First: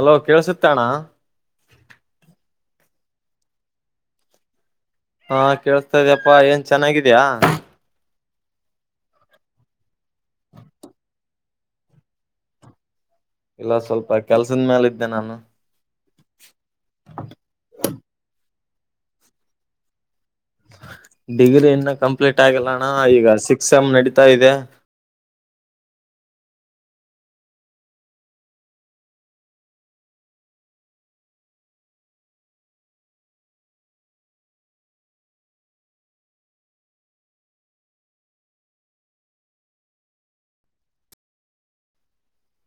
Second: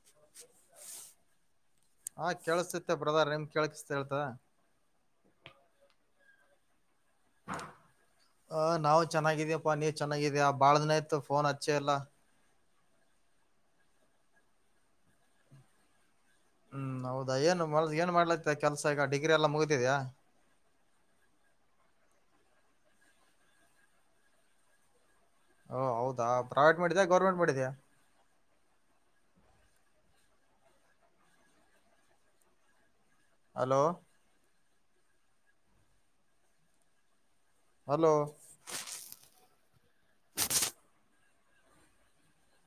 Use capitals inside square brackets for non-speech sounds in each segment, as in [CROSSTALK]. Hello ಕೇೇಳಸುತ್ತಣ ಕಳ್ಸತತ್ತ brother ನಿಮ್ ಕೇಸಿಸ ಹೇಳ್ತ ಹಾ ಕೇೇಳಸ್ತಾ ಇದ ಇದ್ಯಪ್ಪಾ ಏನ್ ಚೆನ್ನಾಗಿದ್ಯಾ ಚನ್ನಾಗಿದ್ಯಪ್ಪಾ ನೀ್ ಚೆನ್ನಾಗಿದ್ಯಾ ಬಾಳ ದಿನ ಆಯ್ತ್ತು ಫೋನ್ ಹಚ್ಚೆ ಎಲ್ಲಾ ಇಲ್ಲ ಸ್ವಲ್ಪ ಕೆಲ್ಸದ ಮೇಲೆ ಇದ್ದೆ ನಾನು ಹ್ಮ್ ಹೌದಾ ಏನ್ ಮ ಏನ್ ಮಾಡ್ಲತ್ತ ಕೆಲ್ಸ ಈಗ ಡಿಗ್ರಿ ಎಲ್ಲ ಮುಗತಿದ್ಯಾ ಡಿಗ್ರಿ ಇನ್ನ ಕಂಪ್ಲೀಟ್ ಆಗಲ್ಲಣ್ಣ ಈಗ ಸಿಕ್ಸ್ ಎಂನಡೀತಾ ಇದೆ ಓ ಹೌದಾ ಪ್ರೈವೇಟ್ ಮಾಡಿದ್ಯಾ ಗೌರ್ಮೆಂಟ್ ಮಾಡಿದ್ಯಾ ಹಲೋ ಹಲೋ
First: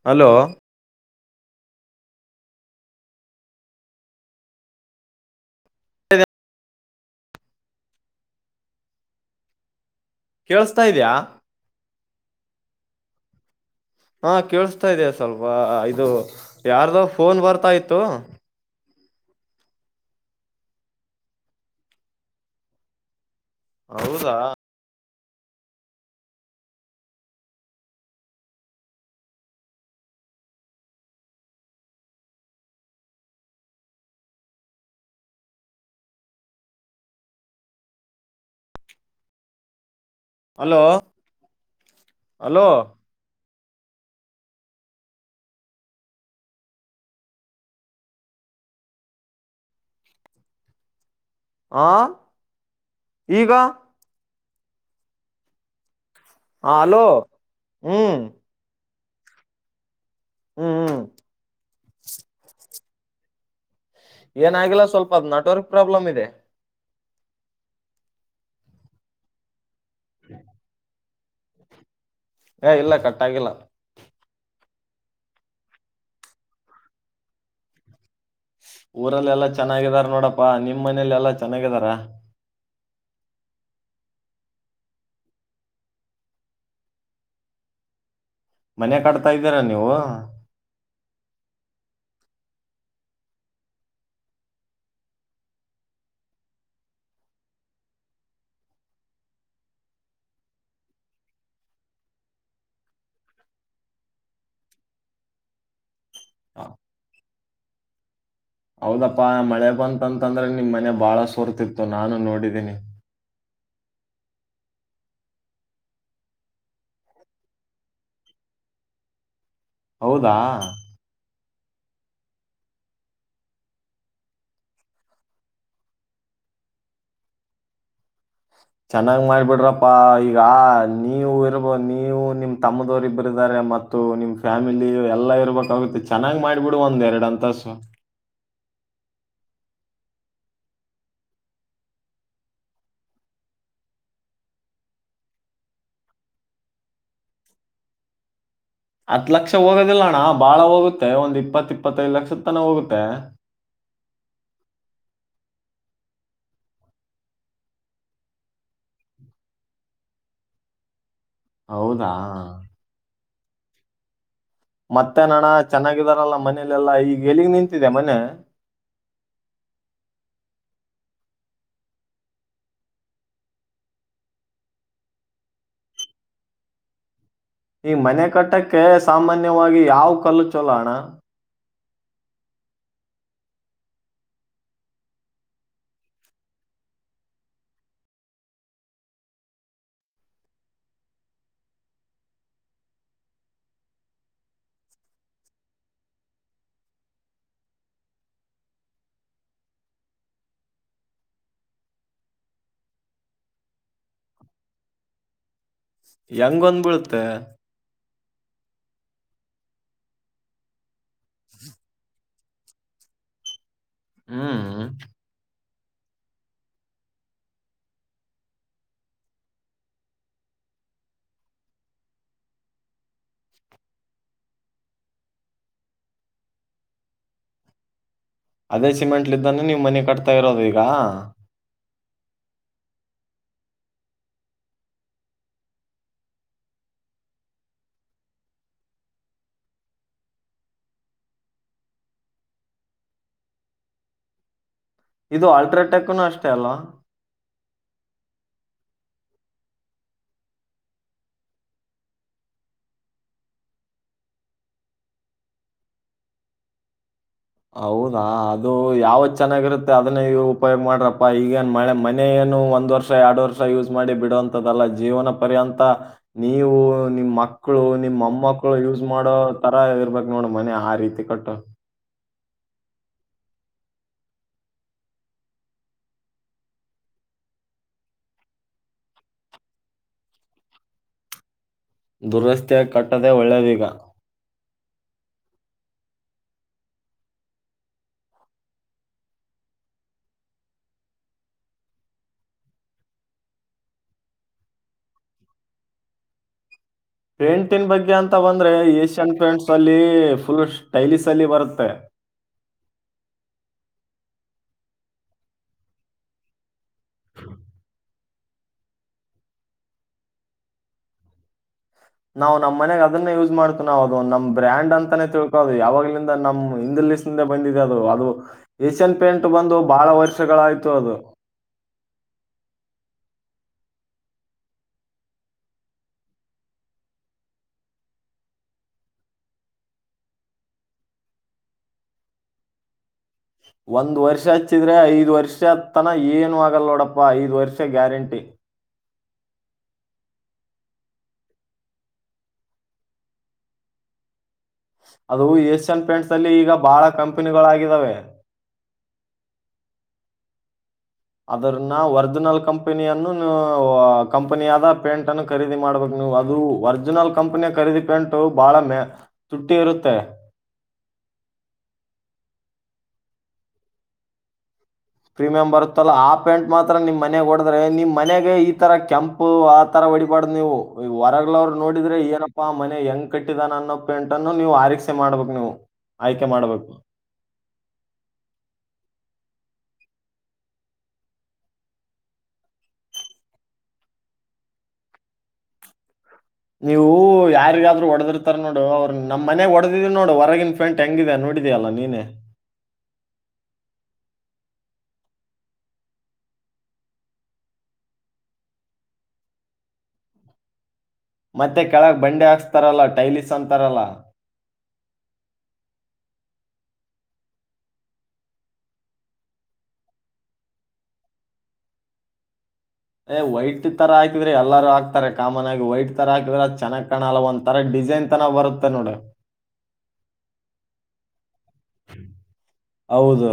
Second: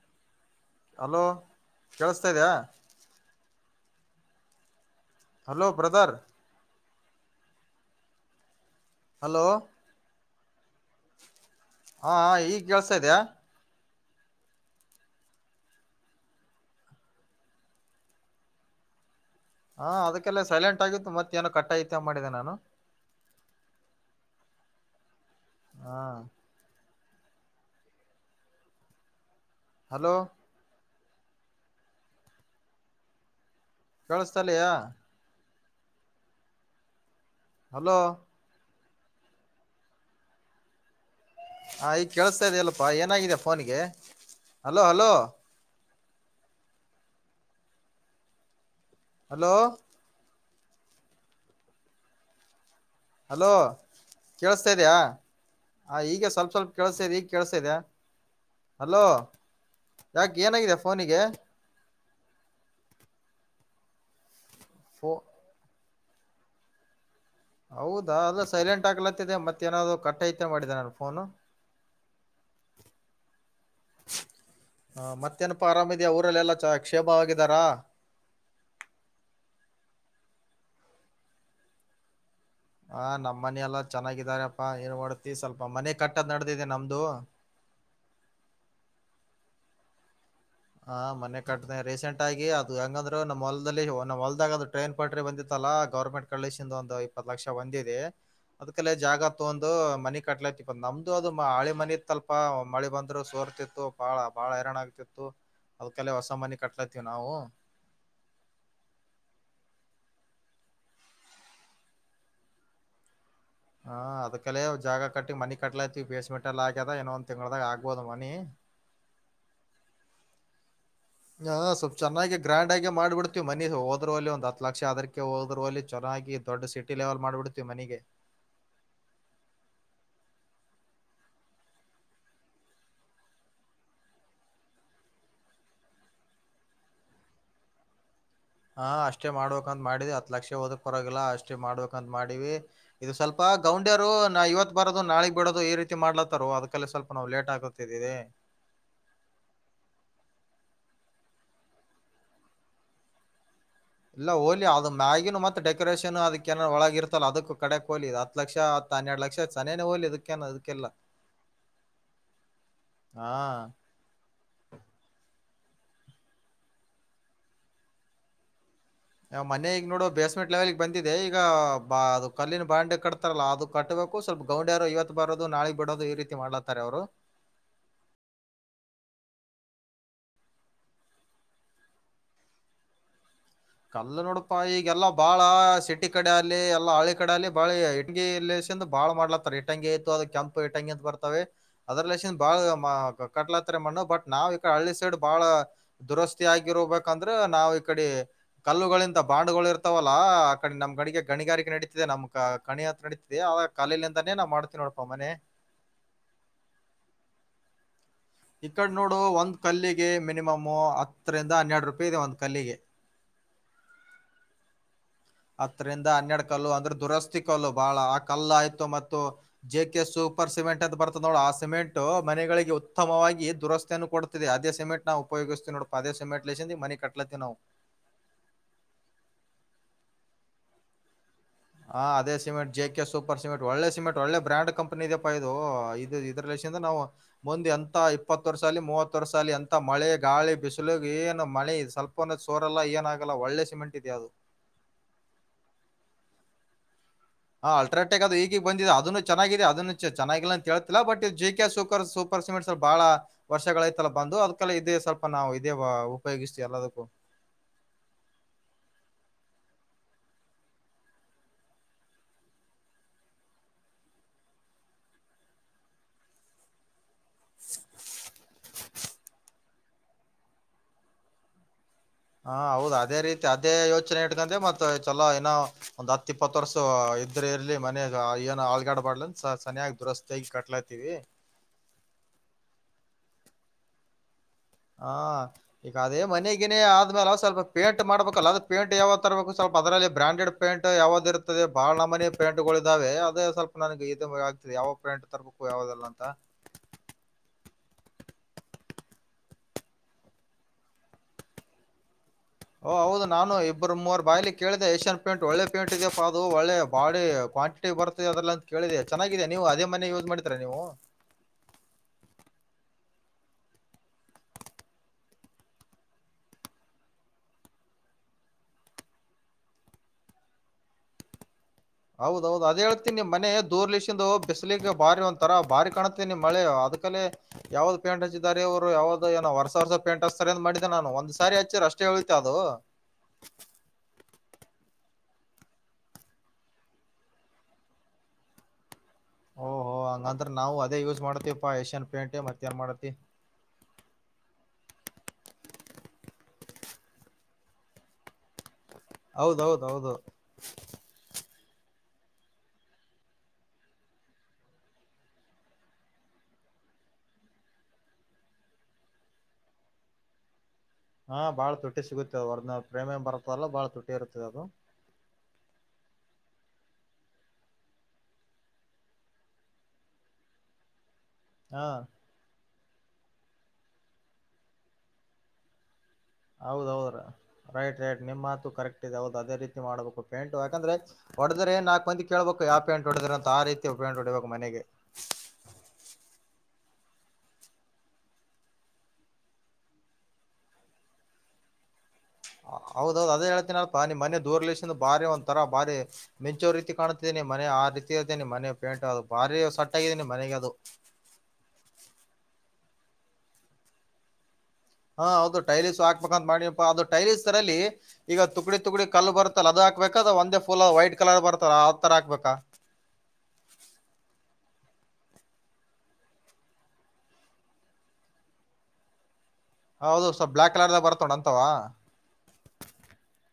ಹಲೋ ಹಲೋ ಕೇಳಿಸ್ತಾ ಇದ ಇದೆಯಾ ಹಲೋ ಬ್ರದರ್ ಹಲೋ ಕೇಳಸ್ತಾ ಇದ್ಯಾ ಹಾ ಈಗ್ ಕೇಳ್ಸಾ ಇದ್ಯಾ ಹಾ ಕೇೇಳಸ್ತಾ ಇದ ಸ್ವಲ್ಪ ಇದು ಯಾರ್ದೋ ಫೋನ್ ಬರ್ತಾ ಇತ್ತು ಹಾ ಅದಕ್ಕೆಲ್ಲ ಸೈಲೆಂಟ್ ಆಗಿತ್ತು ಮತ್ತೇಏನೋ ಕಟ್ಟಾಯಿತ ಮಾಡಿದೆ ನಾನು ಹೌದಾ ಹಾ ಹಲೋ ಕೇಳಿಸತಲಯ ಹಲೋ ಹಲೋ ಹಾ ಈಗ ಕೇಳಿಸತಾ ಹಲೋ ಇದಲ್ಲಪ್ಪಾ ಏನಾಗಿದೆ ಫೋನ್ಗೆ hello hello hello hello hello ಕೇಳಸ್ತಾ ಇದ್ಯಾ ಹಾ ಈಗ ಸ್ವಲ್ಪ ಸ್ವಲ್ಪ ಹ ಹಲೋ ಕೆೇಳಸಿದೆ ಈಗ ಕೇಳಿಸಿದೆ ಹ್ಮ್ ಹಲೋ ಯಾಕೆ ಹ್ಮ್ ಏನಾಗಿದೆ ಹ್ಮ್ ಫೋನಿಗೆ ಏನಾಗಿಲ್ಲ ಫೋ ಸ್ವಲ್ಪ ಅ್ ನೆಟ್ವರ್ಕ್ ಪ್ರಾಬ್ಲಮ್ ಇದೆ ಹೌದಾ ಅದು ಸೈಲೆಂಟ್ ಆಗ್ಲತ್ತಿದೆ ಮತ್ತೇಏನಾದ್ರು ಕಟ್ಟೈತೆ ಮಾಡಿದೆ ನಾನು ಫೋನು ಹ ಇಲ್ಲ ಕಟ್ಟ ಆಾಗಿಲ್ಲ ಹ ಮತ್ತೇನಪ್ಪಾ ಆರಾಮಿದೆಯಾ ಅವಊರಲ್ಲೆಲ್ಲಾ ಚ ಕ್ಷೇಮವಾಗಿದ್ದಾರಾ ಊರಲ್ಲ ಎಲ್ಲಾ ಚೆನ್ನಾಗಿದಾರ ನೋಡಪ್ಪಾ ನಿಮ್ ಮನೇಲಿ ಎಲ್ಲಾ ಚೆನ್ನಾಗಿದಾರ ಹ ನಮ್ಮ್ ಮನ ಎಲ್ಲಾ ಚೆನ್ನಾಗಿದಾರಪ್ಪಾ ಏನ್ ಮಾಡಡತಿ ಸ್ವಲ್ಪ ಮನೆ ಕಟ್ಟದ್ ನಡ್ದಿದೆ ನಮ್ದು ಮನೆ ಕಡ್ತಾ ಇದ್ದೀರಾ ನೀವು ಹ ಮನೆ ಕಟ್ಟಿದೆ ರೀಸೆಂಟ್ ಆಗಿ ಅದು ಹೆಂಗಂದ್ರು ನಮ್ಮ್ ಹೊಲ್ದಲ್ಲಿ ನಮ್ಮ ಹೊಲ್ದಾಗ ಅ ಟ್ರೈನ್ ಪಟ್ರಿ ಬಂದಿತ್ತಲ್ಲಾ ಗೌರ್ಮೆಂಟ್ ಕಳಿಸಿಂದ ಒಂದು ಇಪ್ಪತ್ತು ಲಕ್ಷ ಒಂದಿದೆ ಅದ್ಕಲ್ಲ ಜಾಗ ತಗೊಂಡು ಮನಿ ಕಟ್ಲತಿಪ್ಪ ನಮ್ದು ಅದು ಹಳೆ ಮನಿತ್ಲ್ಪ ಮಳೆ ಬಂದ್ರು ಸೋ ಬರ್ತಿತ್ತು ಬಾಳ ಬಾಳ ಹರರಣ ಆಗ್ತಿತ್ತು ಹೊಸ ಮನೆ ಕಟ್ಲತಿವಿ ನಾವು ಹೌದಪ್ಪಾ ಮಳೆ ಬಂತಂತಂದ್ರೆ ನಿಮ ಮನೆ ಬಾಳ ಸುರ್ತಿತ್ತು ನಾನು ನೋಡಿದ್ದೀನಿ ಹಾ ಅದಕಲೇ ಜಾಗ ಕಟ್ಟಿ ಮನಿ ಕಟ್ಲಾತಿ ಬೇಸ್ಮೆಂಟ್ ಎಲ್ಲ ಆಗ್ಯದ ಇಏನೊಂದ್ ತಿಂಗಳದಾಗ ಆಗ್ಬೋದ ಮನಿ ಹೌದಾ ಹ ಸ್ವಲ್ಪ್ ಚೆನ್ನಾಗಿ ಗ್ರ್ಯಾಂಡ್ ಆಗಿ ಮಾಡ್ಬಿಡ್ತಿವಿ ಮನ ಹೋದ್ರರು ಅಲ್ಲಿ ಒಂದ್ ಹತ್ ಲಕ್ಷ ಅದಕ್ಕೆ ಹೋದ್ರರು ಅಲ್ಲಿ ಚೆನ್ನಾಗಿ ಈ ದೊಡ್ ಸಿಟಿ ಲೆವೆಲ್ ಮಾಡ್ಬಿಡ್ತಿವಿ ಮನಗೆ ಚೆನ್ನಾಗ್ ಮಾಡ್ಬಿಡ್ರಪ್ಪಾ ಈಗ ನೀವು ಇರ್ಬೋ ನೀವು ನಿಮ್ ತಮ್ಮದವರು ಇಬ್ಬರಾರೆ ಮ ನಿಮ್ ಫ್ಯಾಮಿಲಿ ಎಲ್ಲಾ ಇರ್ಬೇಕಾಗುತ್ತೆ ಚೆನ್ನಾಗ್ ಮಾಡ್ಬಿಡು ಒಂದ್ ಎರಡ್ ಅಂತಸು ಹಾ ಅಷ್ಟೇ ಮಾಡ್ಬೇಕಂತ ಮಾಡಿದಿ ಹತ್ ಲಕ್ಷ ಓದಕ್ ಪರವಾಗಿಲ್ಲ ಅಷ್ಟೇ ಮಾಡ್ಬೇಕಂತ ಮಾಡೀಿವ ಇದು ಸ್ವಲ್ಪ ಗೌಂಡ್ಯರು ನಾ ಇವತ್ ಬರೋದು ನಾಳಗ್ ಬಿಡೋದು ಈ ರೀತಿ ಮಾಡ್ಲತ್ತಾರೋ ಅದ್ಕಲ್ಲೇ ಸ್ವಲ್ಪ ನಾವು ಲೇಟ್ ಆಗತಿದ್ದೀವಿ ಹತ್ ಲಕ್ಷ ಹೋಗೋದಿಲ್ಲಣ್ಣ ಬಾಳ ಹೋಗುತ್ತೆ ಒಂದ್ ಇಪ್ಪತ್ ಇಪ್ಪತ್ತೈದು ಲಕ್ಷದ ತನ ಹೋಗುತ್ತೆ ಇಲ್ಲ ಹೋಲಿ ಅದು ಮ್ಯಾಗಿನ ಮತ್ತೆ ಡೆಕೋರೇಷನ್ ಅದಕ್ಕನಾರ ಒಳಗ ಇರ್ತಲ್ಲ ಅದಕ್ಕೂ ಕಡೆಕ್ ಹೋಗಲಿ ಹತ್ ಲಕ್ಷ ಹನ್ನೆರಡು ಲಕ್ಷ ಆಯತ ಸನೇನೆ ಹೋೋಗಲಿ ಇದಕ್ಕೆ ಅದಕ್ಕೆಲ್ಲ ಹೌದಾ ಹಾ ಮತ್ತೆ ಅಣ್ಣ ಚೆನ್ನಾಗಿದಾರಲ್ಲ ಮನೇಲೆಲ್ಲಾ ಈಗ ಎಲ್ಲಿಗ್ ನಿಂತಿದೆ ಮನೆ ಮನೆ ಇವಾಗ ನೋಡು ಬೇಸ್ಮೆಂಟ್ ಲೆವೆಲ್ಗ್ ಬಂದಿದೆ ಈಗ ಅದು ಕಲ್ಲಿನ ಬಾಂಡೆ ಕಟ್ತಾರಲ್ಲ ಅದು ಕಟ್ಟ ಸ್ವಲ್ಪ ಗೌಂಡಿರು ಇವತ್ತು ಬರೋದು ನಾಳೆ ಬಿಡೋದು ಈ ರೀತಿ ಮಾಡಲತ್ತಾರೆ ಅವರು ಈ ಮನೆ ಕಟ್ಟಕ್ಕೆ ಸಾಮಾನ್ಯವಾಗಿ ಯಾವ ಕಲ್ಲು ಚಲೋಣ್ಣ ಕಲ್ಲ ನೋಡಪಾ ಈಗೆಲ್ಲಾ ಬಾಳ ಸಿಟಿ ಕಡೆ ಅಲ್ಲಿ ಎಲ್ಲಾ ಹಳ್ಳಿ ಕಡೆ ಅಲ್ಲಿ ಬಾಳ ಇಟಗಿ ಬಾಳ್ ಮಾಡ್ಲತ್ತ ಇಟಂಗಿ ಅದು ಕೆಂಪು ಇಟಂಗಿ ಅಂತ ಬರ್ತವೆ ಅದ್ರ ಬಾಳ ಕಲ ಮಣ್ಣು ಬಟ್ ನಾವ್ ಈ ಕಡೆ ಹಳ್ಳಿ ಸೈಡ್ ಬಾಳ ದುರಸ್ತಿ ಆಗಿರಬೇಕಂದ್ರೆ ನಾವ್ ಈ ಕಡೆ ಕಲ್ಲುಗಳಿಂದ ಬಾಂಡುಗಳು ಇರ್ತಾವಲ್ಲಾ ಆ ಕಡೆ ನಮ್ ಗಡಿಗೆ ಗಣಿಗಾರಿಕೆ ನಡೀತಿದೆ ನಮ್ ಕಣಿ ಹತ್ರ ನಡೀತಿದೆ ಕಲ್ಲಿಂದಾನೆ ನಾವ್ ಮಾಡ್ತೀವಿ ನೋಡಪ್ಪಾ ಮನೆ ಹೆಂಗೊಂದ್ ಬಿಳತ್ತೆ ಈ ಕಡೆ ನೋಡು ಒಂದ್ ಕಲ್ಲಿಗೆ ಮಿನಿಮಮ್ ಹತ್ತರಿಂದ ಹನ್ನೆರ ರೂಪಾಯಿ ಇದೆ ಒಂದ ಕಲ್ಲಿಗೆ ಹ್ಮ್ ಹತ್ತರಿಂದ ಹನ್ನೆರಡ್ ಕಲ್ಲು ಅಂದ್ರೆ ದುರಸ್ತಿ ಕಲ್ಲು ಬಹಳ ಆ ಕಲ್ಲು ಆಯ್ತು ಮತ್ತು ಜೆ ಕೆ ಸೂಪರ್ ಸಿಮೆಂಟ್ ಅಂತ ಬರುತದೆ ನೋಡ ಆ ಸಿಮೆಂಟ್ ಮನೆಗಳಿಗೆ ಉತ್ತಮವಾಗಿ ದುರಸ್ತಿಯನ್ನು ಕೊಡತಿದೆ ಅದೇ ಸಿಮೆಂಟ್ ನಾವು ಉಪಯೋಗ ಅದೇ ಸಿಮೆಂಟ್ ಇಂದ ಮನೆ ಕಟ್ಲತಿವಿ ನಾವು ಅದೇ ಸಿಮೆಂಟ್ಲಿದ್ದಾನೆ ನೀವು ಮನೆ ಕಟ್ತಾ ಇರೋದು ಈಗ ಹಾ ಅದೇ cement J K super cement ಒಳ್ಳೆ ಸಿಮೆಂಟ್ ಒಳ್ಳೆ ಬ್ರ್ಯಾಂಡ್ ಕಂಪನಿ ಇದೆಪ ಇದು ಇದು ನಾವು ಮುಂದೆ ಎಂತ ಇಪ್ಪತ್ತು ವರ್ಷಾ ಆಗ್ಲಿ ಮೂವತ್ತು ವರ್ಷಾ ಆಗ್ಲಿ ಎಂತ ಮಳೆ ಗಾಳಿ ಬಿಸಿಲು ಏನು ಮನೆ ಸ್ವಪ ಒಂದ ಸೋರಲ್ಲ ಏನಾಗಲ್ಲ ಒಳ್ಳೆ ಸಿಮೆಂಟ್ ಇದ ಅದು ಇದು ಅಲ್ಟ್ರಾಟೆಕ್ನು ಅಷ್ಟೇ ಅಲ್ಲ ಹಾ ಅಲ್ಟ್ರಾಟೆಕ್ ಅದು ಈಗಗ್ ಬಂದಿದೆ ಅದನು ಚೆನ್ನಾಗಿದೆ ಅದನ್ನು ಚೆನ್ನಾಗಿಲ್ಲ ಅಂತ ಹೇಳ್ತಿಲ್ಲ but J K super super ಸ್ವಲ್ಪ ಬಹಳ ವರ್ಷಗಳ ಐತಲ್ಲ ಬಂದು ಅದ್ಕಲ್ಲ ಇದೇ ಸ್ವಲ್ಪಾವು ಇದೇ ಉಪಯೋಗಿಸ್ತವಿ ಎಲ್ಲದಕ್ಕೂ ಹೌದಾ ಅದು ಯಾವತ್ ಚೆನ್ನಾಗಿರುತ್ತೆ ಅದನ್ನ ಇವರು ಉಪಯೋಗ್ ಮಾಡ್ರಪ್ಪಾ ಈಗೇನ್ ಮಳೆ ಮನೆ ಏನ್ ಒಂದ್ ವರ್ಷ ಎರಡು ವರ್ಷ ಯೂಸ್ ಮಾಡಿ ಬಿಡುವಂತದಲ್ಲ ಜೀವನ ಪರ್ಯಂತ ನೀವು ನಿಮ್ಮ್ ಮಕ್ಕ ಮಕ್ಕಳು ನಿಮ್ಮ್ ಮಮ್ಮಕ್ಕಳು ಯೂಸ್ ಮಾಡೋ ತರ ಇರ್ಬೇಕ್ ನೋಡ ಮನೆ ಆ ರೀತಿ ಕಟ್ಟು ಹಾ ಹೌದ ಅದೇ ರೀತಿ ಅದೇ ಯೋಚನೆ ಇಟ್ಕೊಂಡೆ ಮತ್ತ ಚಲೋ ಏನೋ ಒಂದ್ ಹತ್ ಇಪ್ಪತ್ತು ವರ್ಷ ಇದ್ರ ಇರ್ಲಿ ಮನ್ಯಾಗ ಏನೋ ಅಳಗಡ್ಬಾರ್ಡ್ ಸನಯಾಗಿ ದುರಸ್ತಿಯಾಗಿ ಕಟ್ಲಾತಿವಿ ದುರಸ್ತಿ ಕಟ್ಟದೆೇ ಒಳ್ಳೆದೀಗ ಹಾ ಈಗ ಅದೇ ಮನೆಗಿನೇ ಆದ್ಮೇಲ ಸ್ವಲ್ಪ ಪೇಂಟ್ ಮಾಡ್ಬೇಕಲ್ಲ ಅದ ಪೇಂಟ್ ಯಾವ ತರಬೇಕು ಸ್ವಲ್ಪ ಅದರಲ್ಲಿ ಬ್ರಾಂಡೆಡ್ ಪೇಂಟ್ ಯಾವ್ದ್ ಇರ್ತದೆ ಬಹಳ ಮನ ಪೇಂಟ್ ಗಳ ಇದಾವೆ ಅದೇ ಸ್ವಲ್ಪ ನನಗೆ ಇದು ಆಗ್ತದೆ ಯಾವ ಬ್ರಾಂಡ್ ತರ್ಬೇಕು ಯಾವದಿಲ್ಲ ಅಂತ [INAUDIBLE] ಪೇಂಟನ್ ಬಗ್ಗೆ ಅಂತ ಬಂದ್ರೆ ಏಷ್ಯನ್ ಪೇಂಟ್ಸ್ ಅಲ್ಲಿ ಫುಲ್ ಸ್ಟೈಲ್ ಅಲ್ಲಿ ಬರುತ್ತೆ ಓ ಹೌದು ನಾನು ಇಬ್ಬರು ಮೂವರ್ ಬಾಯ್ಲಿ ಕೇಳಿದೆ ಏಷ್ಯನ್ ಪೇಂಟ್ ಒಳ್ಳೆ ಪೇಂಟ್ ಇದಿಯಪ್ಪ ಅದು ಒಳ್ಳೆ ಬಾಡಿ ಕ್ವಾಂಟಿಟಿ ಬರುತ್ತದೆ ಅದೆಲ್ಲ ಅಂತ ಕೇಳಿದೆ ಚೆನ್ನಾಗಿದೆ ನೀವು ಅದೇ ಮನೆ ಯೂಸ್ ಮಾಡ್ತೀರಾ ನೀವು [INAUDIBLE] ನಾವ್ ನಮ್ಮ ಮನೆಗ ಅದನ್ನ ಯೂಸ್ ಮಾಡ್ತವಿ ನಾವ್ ಅದು ನಮ್ ಬ್ರ್ಯಾಂಡ್ ಅಂತಾನೇ ತಿಳ್ಕೋದು ಯಾವ್ಲಿಂದ ನಮ್ ಬಂದಿದೆ ಅದು ಅದು ಏಷ್ಯನ್ ಪೇಂಟ್ ಬಂದು ಬಹಳ ವರ್ಷಗಳಾಯ್ತು ಅದು ಹೌದೌದು ಅದೇ ಹೇಳ್ತೀನಿ ಮನೆ ದೂರ್ಲಷಂದು ಬಿಸಲಿಗೆ ಬಾರಿ ಒಂತರ ಬಾರಿ ಕಾಣತ ನಿಮ್ಮ್ ಮಳೆ ಅದಕಲೆ ಯಾವ್ದ್ ಪೇಂಟ್ ಹಚ್ಚಿದಿದ್ದಾರೆ ಇವರು ಯಾವ್ದ ಏನ್ ಹೊಸ ಹೊಸ ಪೇಂಟ್ ಹಚ್ತಾರೆ ಅಂತ ಮಾಡಿದೆ ನಾನು ಒಂದ್ ಸಾರಿ ಹಚ್ಚಿರಷ್ಟ ಅಷ್ಟೇ [UNINTELLIGIBLE] ಅದು [INAUDIBLE] ಒಂದ್ ವರ್ಷ ಹಚ್ಚಿದ್ರೆ ಐದ್ ವರ್ಷ ತನ ಏನು ಆಗಲ್ಲ ನೋಡಪ್ಪಾ ಐದ ವರ್ಷ ಗ್ಯಾರಂಟಿ ಓಹೋ ಹಂಗಂದ್ರ ನಾವು ಅದೇ ಯೂಸ್ ಮಾಡತಿಪಾ ಏಷ್ಯನ್ ಪೇಂಟ್ ಮತ್ತ ಏನ್ ಮಾಡತಿ [UNINTELLIGIBLE] ಅದು ಏಷ್ಯನ್ ಪೇಂಟ್ಸ್ ಅಲ್ಲಿ ಈಗ ಬಹಳ ಕಂಪನಿಗಳಾಗಿದ್ದಾವೆ ಹೌದೌದೌದು ಅದ್ರನ್ನ ಒರ್ಜಿನಲ್ ಕಂಪನಿ ಅನ್ನು ನೀ ಕಂಪನಿ ಆದ ಪೇಂಟ್ ಅನ್ನು ಖರೀದಿ ಮಾಡ್ಬೇಕು ನೀವು ಅದು ಒರಿಜಿನಲ್ ಕಂಪನಿಯ ಖರೀದಿ ಪೆಂಟು ಬಹಳ ಮ ತುಟ್ಟಿ ಇರುತ್ತೆ ಹಾ ಬಾಳ ತೊಟ್ಟಿ ಸಿಗುತ್ತೆ ಒರಿಜಿನಲ್ ಪ್ರೇಮೇ ಬರತ್ತಲ್ಲ ಬಾಳ ತುಟ್ಟಿ ಇರುತ್ತೆ ಅದು ಪ್ರೀಮಿಯಂ ಬರುತ್ತಲ್ಲ ಆ ಪೆಂಟ್ ಮಾತ್ರ ನಿಮ್ ಮನೆಗ ಹೊಡದ್ರೆ ನಿಮ್ ಮನೆಗೆ ಈ ತರ ಕೆಂಪು ಆತರ ಹೊಡೀಬಾರ್ದು ನೀವು ಈ ಹೊರಗ್ಲ ಅವ್ರು ಹಾ ನೋಡಿದ್ರೆ ಏನಪ್ಪಾ ಮನೆ ಹೆಂಗ್ ಕಟ್ಟಿದಾನ ಅನ್ನೋ ಪೆಂಟನ್ನು ನೀವು ಆರೀಕ್ಷೆ ಮಾಡ್ಬೇಕಕ್ ನೀವು ಆಯ್ಕೆ ಹೌದ ಮಾಡ್ಬೇಕು ಹೌದ್ರ ರೈಟ್ ರೈಟ್ ನಿಮ್ ಮಾತು ಕರೆಕ್ಟ್ ಇದೆ ಹೌದು ಅದೇ ರೀತಿ ಮಾಡಬೇಕು ಪೇಂಟ್ ಯಾಕಂದ್ರೆ ಹೊಡದ್ರ ನಾಕ್ ಬಂದ್ ಕೇಳ್ಬೇಕು ಯಾವ ಪೇಂಟ್ ಹೊಡದ್ರ ಅಂತ ಆ ರೀತಿ ಪೇಂಟ್ ಹೊಡಿಬೇಕು ಮನೆಗೆ ಕೆ [UNINTELLIGIBLE] ನೀವು ಯಾರಿಗಾದ್ರರು ಹೊಡದಿರ್ತಾರ ನೋಡು ಅವ್ರ ನಮ್ಮ ಮನೆಗ್ ಹೊಡದಿದಾರೆ ನೋಡು ಹೊರಗಿನ ಪೈಂಟ್ ಹೆಂಗಿದೆ ನೋಡಿದಿಯಾ ನೋಡಿದೀಯಲ್ಲ ನೀನೇ ಹೌದೌದು ಅದೇ ಹೇಳ್ತೀನ ಅಲ್ಪ್ಪ ನಿಮ್ಮ ಮನೆ ದೂರ್ಲಸ ಬಾರಿ ಒಂದ್ರ ಬಾರಿ ಒಂತರ ಬಾರಿ ಮಿಚ್ಚು ರೀತಿ ಕಾಣುತದೆ ಮನೆ ಆ ರೀತಿ ಇರ್ತೇನೆ ಮನೆ ಪೇಂಟ್ ಅದು ಬಾರಿ ಸಟ್ ಆಗಿದ್ದೇನಿ ಮನೆಗೆ ಅದು ಮತ್ತೆ ಕೆಳಗ್ ಬಂಡೆ ಹಾಕ್ಸ್ತಾರಲ್ಲ ಟೈಲೀಸ್ ಅಂತಾರಲ್ಲ ಹಾ ಹೌದು ಟೈಲೀಸ್ ಹಾಕ್ಬೇಕಂತ ಮಾಡಿಪ್ಪ ಅದು ಟೈಲೀಸ್ ತರಲ್ಲಿ ಈಗ ತುಗಡಿ ತುಗಡಿ ಕಲ್ಲು ಬರ್ತಲ್ಲ ಅದ ಹಾಕ್ಬೇಕ ಅದ ಒಂದೇ ಫೂಲ್ ವೈಟ್ ಕಲರ್ ಬರ್ತಾರ ಅದ್ ತರ ಹಾಕ್ಬೇಕಾ ಅದೇ ವೈಟ್ ತರ ಹಾಕಿದ್ರೆ ಎಲ್ಲಾರೂ ಹಾಕ್ತಾರೆ ಕಾಮನ್ ಆಗಿ ವೈಟ್ ತರ ಹಾಕಿದ್ರೆ ಚೆನ್ನಾಗಿ ಕಣ್ಣಲ್ಲ ಒಂತರ ಡಿಫರೆಂಟ್ ಡಿಸೈನ್ ತನಾ ಬರುತ್ತೆ ನೋಡು ಹೌದು ಸ್ವಲ್ಪ ಬ್ಲಾಕ್ ಕಲರ್ದಾಗ ಬರುತಲ್ಲ ನೋಡು ಹೌದು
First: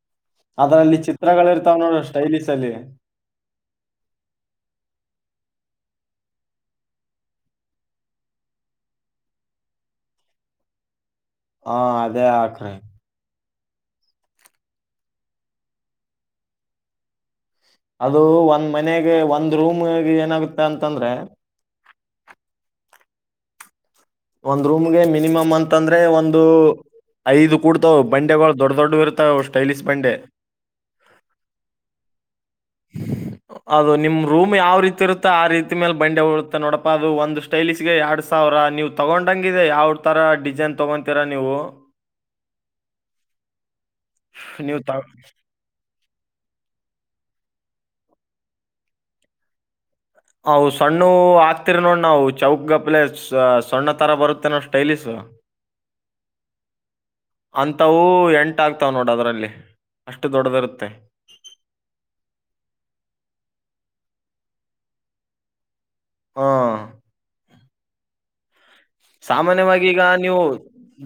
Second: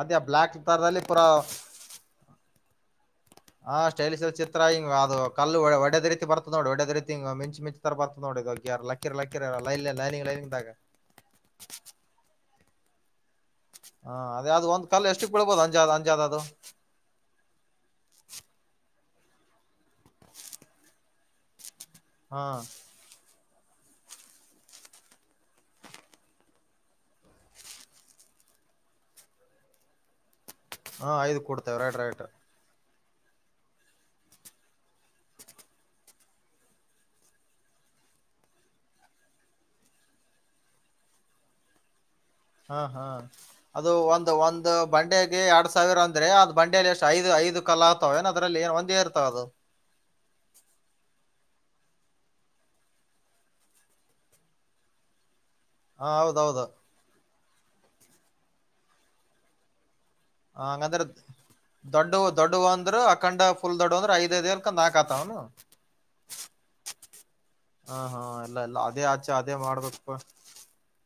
ಅದೇ ಬ್ಲಾಕ್ ಅದ್ರಲ್ಲಿ ತರದಲ್ಲಿ ಪೂರಾ ಚಿತ್ರಗಳು ಇರ್ತಾವ ನೋಡ ಸ್ಟೈಲಿಶ್ ಅಲ್ಲಿ ಆ ಸ್ಟೈಲಿಶ್ ಚಿತ್ರ ಹಿಂಗ ಅದು ಕಲ್ಲು ಒಡೇದ ರೀತಿರ್ತತ್ ನೋಡಿ ಒಡೇದ ರೀತಿ ಹಿಂಗ ಮಿಂಚ್ ಮಿಂಚ ತರ ಬರ್ತದ ನೋಡಿ ಯಾರ ಲಕ್ಕಿ ಲಕ್ಕಿರೆ ಲೈ ಲೈನಂಗ ಲೈನಂಗಾಗ ಹಾ ಅದೇ ಹಾಕ್ರಿ ಹಾ ಅದ ಯಾವ್ದ ಒಂದ್ ಕಲ್ ಎಷ್ಟು ಬೀಳ್ಬೋದು ಅಂಜ ಅಂಜಾದ ಅದು ಅದು ಒಂದ್ ಮನೆಗೆ ಒಂದ್ ರೂಮ್ಗೆ ಏನಾಗುತ್ತ ಅಂತಂದ್ರೆ ಹಾ ಒಂದ್ ರೂಮ್ಗೆ ಮಿನಿಮಮ್ ಅಂತಂದ್ರೆ ಒಂದು ಐದು ಕೂಡ್ತವು ಬಂಡೆಗಳು ದೊಡ್ಡ ದೊಡ್ಡ ಇರ್ತಾವ ಸ್ಟೈಲಿಶ್ ಬಂಡೆ ಹಾ ಐದು ಕೊಡ್ತೇವೆ ರೈಟ್ ರೈಟ್ [INAUDIBLE] ಅದು ನಿಮ್ ರೂಮ್ ಯಾವ ರೀತಿ ಇರುತ್ತೋ ಆ ರೀತಿ ಮೇಲೆ ಬಂಡೆ ಹಡುತ್ತೆ ನೋಡಪ್ಪಾ ಅದು ಒಂದು ಸ್ಟೈಲಿಗೆ ಎರಡ್ ಸಾವಿರ ನೀ ತಗೊಂಡಂಗಿದೆ ಯಾವ ತರ ಡಿಸೈನ್ ತಗೊತೀರಾ ನೀವು ಹಾ ಹ್ಮ ಅದು ಒಂದು ಒಂದು ನೀವು ತ ಬಂಡೆಗೆ ಎರಡ್ ಸಾವಿರ ಅಂದ್ರೆ ಅದ್ ಬಂಡೇಲಿ ಎಷ್ಟು ಐದು ಐದು ಕಲಾ ಆತಾವವೊ ಅದ್ರಲ್ಲಿ ಏನ್ ಒಂದೇ ಇರ್ತಾವ ಅದು ಅ ಸಣ್ಣ ಹಾಕ್ತಿರಿ ನೋಡ್ ನಾವು ಚೌಕ್ ಗಪ್ಲೆ ಸಣ್ಣ ತರ ಬರುತ್ತೆ ನೋಡ್ ಸ್ಟೈಲಿಶ್ ಹ ಹಾ ಹೌದೌದು ಅಂತವು ಎಂಟ ಆಗ್ತಾವ ನೋಡ ಅದ್ರಲ್ಲಿ ಹಂಗಂದ್ರೆ ದೊಡ್ಡ ದೊಡ್ಡ ಅಂದ್ರರು ಅಖಂಡ ಫುಲ್ ದೊಡ್ಡ ಅಂದ್ರ ಐದ್ [UNINTELLIGIBLE] ಹಾ ಹಾ ಹಾ ಎಲ್ಲ ಎಲ್ಲ ಸಾಮಾನ್ಯವಾಗಿ ಈಗ ನೀವು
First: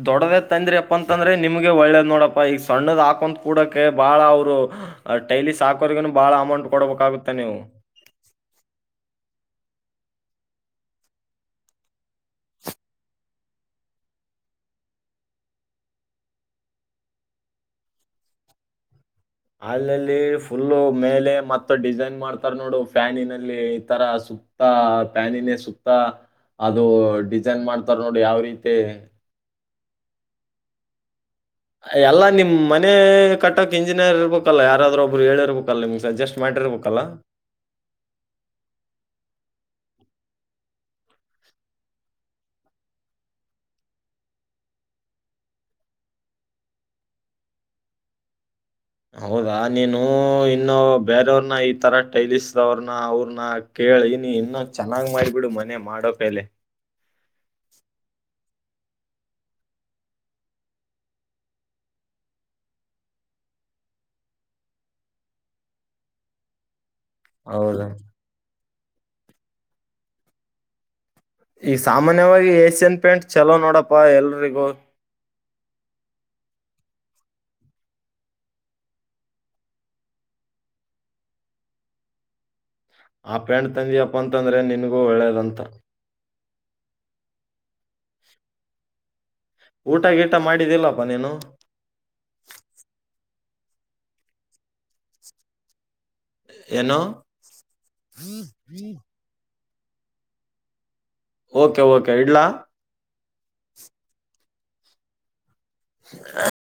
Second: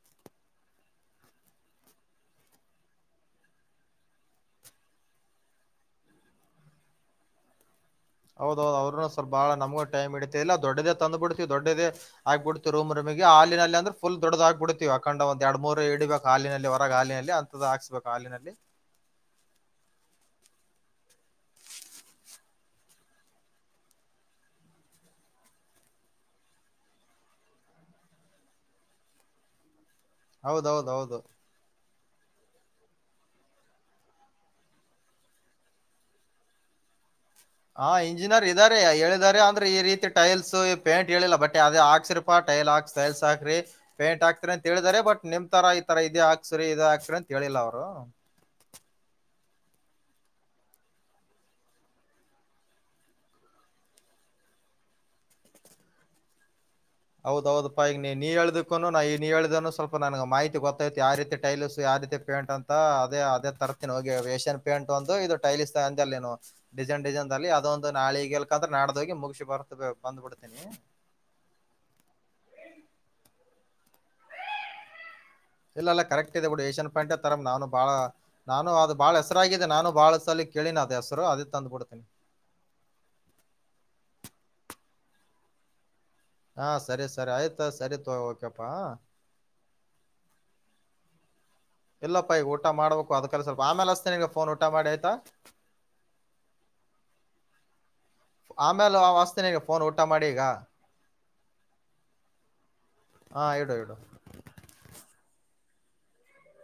ದೊಡ್ಡವೆ ತಂದ್ರಿ ಅಪ್ಪ ಅಂತಂದ್ರೆ ನಿಮ್ಗೆ ಒಳ್ಳೇದ್ ನೋಡಪ್ಪ ಈಗ ಸಣ್ಣದ ಹಾಕೊಂತ ಕೂಡಕೆ ಬಾಳ ಅವ್ರು ಟೈಲಿ ಸಾಕರಿಗೂ ಬಹಳ ಅಮೌಂಟ್ ಕೊಡಬೇಕಾಗುತ್ತೆ ನೀವು ಹೌದೌದು ಅವ್ರರುೂ ಸ್ವಲ್ ಬಾಳ ನಮಗಗೆ ಟೈ್ ಇಡತಿ ಇಲ್ಲ ದೊಡ್ಡದ ತಂದ ಬಿಡ್ತಿ ದೊಡ್ಡೇ ಆಗ್ಬ ಬಿಡ್ತಿ ರಮ್ ರಮ ಹಾಲಲ್ಲಿ ಅಂದ್ರ ಫುಲ್ ದೊಡ್ಡ ಹಾಕ್ ಬಿಡ್ತಿವಿ ಅಕೊಂಡ್ ಒಂದ ಎರಡು ಮೂೂ ಇಡಬೇಕ ಹಾಲಿನಲ್ಲಿ ಹೊರಗೆ ಹಾಲಿನಲ್ಲಿ ಅಂತ ಹಾಕ್ಸ್ಬೇಕು ಕಾಲಿನಲ್ಲಿ ಹ ಅಲ್ಲಲ್ಲಿ ಫುಲ್ಲ ಮೇಲೆ ಮತ್ತ ಡಿಸೈನ್ ಮಾಡ್ತಾರ ನೋಡು ಫ್ಯಾನಿನಲ್ಲಿ ತರ ಸಕ್ತಾ ಪ್ಯಾನ ನ ಸಕ್ತಾ ಅದು ಡಿಸೈನ್ ಮಾಡ್ತಾರ ನೋಡಿ ಯಾವ ರೀತಿ ಹೌದೌದ ಹೌದು ಎಲ್ಲ ನಿಮ್ ಮನೆ ಕಟ್ಟಕ್ ಇಂಜಿನಿಯರ್ ಇರ್ಬೇಕಲ್ಲ ಯಾರಾದ್ರೂ ಒಬ್ರು ಹೇಳಿರ್ಬೇಕಲ್ಲ ನಿಮ್ ಸಜಸ್ಟ್ ಮಾಡಿರ್ಬೇಕು ಕಲ ಹಾ ಇಂಜಿನಿಯರ್ ಇದ್ದಾರೆ ಹೇಳಿದಿದ್ದಾರೆ ಅಂದ್ರೆ ಈ ರೀತಿ ಟೈಲ್ಸ್ ಪೇಂಟ್ ಹೇಳಿಲ್ಲ ಬಟ್ೆ ಅದೇ ಆಕ್ಸರ ಪಾಟ್ ೈಲ್ ಹಾಕ್ ಸೈಲ್ಸ್ಾಿ ಪೇಂಟ್ ಹಾಕ್ತರಿ ಅಂತ ಹೇಳಿದಾರೆ ಬಟ್ ನಿಮ್ರ ಈ ತರ ಇ ಹಾಕ್ಿರಿ ಇದು ಹಾಕ್ಿ ಅಂತ ಹೇಳಿ ಇಲ್ಲ ಅವರು ಹ ಹೌದಾ ನೀನು ಇನ್ನು ಬೇರವ್ರನ ಈ ತರ ಟೈಲಸ್ವ್ರನ ಅವ್ರನ ಕೇಳ ಹೇಳಿ ನೀ ಇನ್ನೊ ಚೆನ್ನಾಗ್ ಮಾಡ್ಬಿಡು ಮನೆ ಮಾಡೋಪೇಲೆ ಹೌದೌದಪ್ಪಾ ಈಗ ನೀ ಹೇಳ್ದಕ್ಕೂನು ನಾ ನೀ ಹೇಳ್ದನು ಸ್ವಲ್ಪ ನನಗೆ ಮಾಹತಿ ಗೊತ್ತೈತಿ ಯಾವ ರೀತಿ ಟೈಲ್ಸ್ ಯ ಆದ್ಯತೆ ಪೇಂಟ್ ಅಂತ ಅದೇ ಅದೇ ತರತೀನ ಹೋಗಿ ಏಷ್ಯನ್ ಪೇಂಟ್ ಒಂದು ಇದು ಟೈಲಿಸ್ ಅಂದ ನೀವು ಡಿಸೈನ್ ಡಿಸೈನ್ದಲ್ಲಿ ಹೌದು. ಅದೊಂದು ನಾಳಿಿಗೆ ಎಲ್ಕ ಅ್ರೆ ನಾಡ್ದೋಗಿ ಮುಗಿಸಿಿ ಬರ್ತ ಬಂದ್ಬಿಡ್ತೀನಿ ಈ ಸಾಮಾನ್ಯವಾಗಿ ಏಸಿಯನ್ ಪ್ಯಾಂಟ್ ಚಲೋ ನೋಡಪ್ಪಾ ಎಲ್ರಿಗೂ ಇಲ್ಲಲ್ಲ ಕರೆಕ್ಟ್ ಇದೆ ಬಿಡಿ ಏಷ್ಯನ್ ಪ್ಯಾಂಟ್ ತರ ನಾನು ಬಾಳ ನಾನು ಅದು ಬಾಳ್ ಹೆಸರಾಗಿದೆ ನಾನು ಬಾಳ ಸಲಲಿ ಕೇಳಿನ ಅ್ ಹೆಸರು ಅದ ತಂದು್ ಬಿಡ್ತೀನಿ ಆ ಪ್ಯಾಂಟ್ ತಂದಿಯಪ್ಪ ಅಂತಂದ್ರೆ ನಿನಗೂ ಒಳ್ಳೇದಂತ ಹಾ ಸರಿ ಸರಿ ಆಯ್ತಾ ಸರಿತ ಓಕೆಪ್ಪಾ ಊಟ ಗೀಟ ಮಾಡಿದಿಲ್ಲಪ್ಪ ನೀನು ಇಲ್ಲಪ್ಪ ಈಗ ಊಟ ಮಾಡ್ಬೇಕು ಅದಕ್ಕೆಲ್ಲ ಸ್ವಲ್ಪ ಆಮೇಲೆ ಅಷ್ಟತೇ ನಿಗ ಫೋನ್ ಊಟ ಮಾಡಿ ಆಯ್ತಾ ಏನೋ ಆಮೇಲೆ ಆ ವಾಸ್ತಿನಿಗೆ ಫೋನ್ ಊಟ ಮಾಡಿ ಈಗ ಓಕೆ ಓಕೆ ಇಡ್ಲಾ ಹಾ ಎಡುೋ ಎಡು ಹ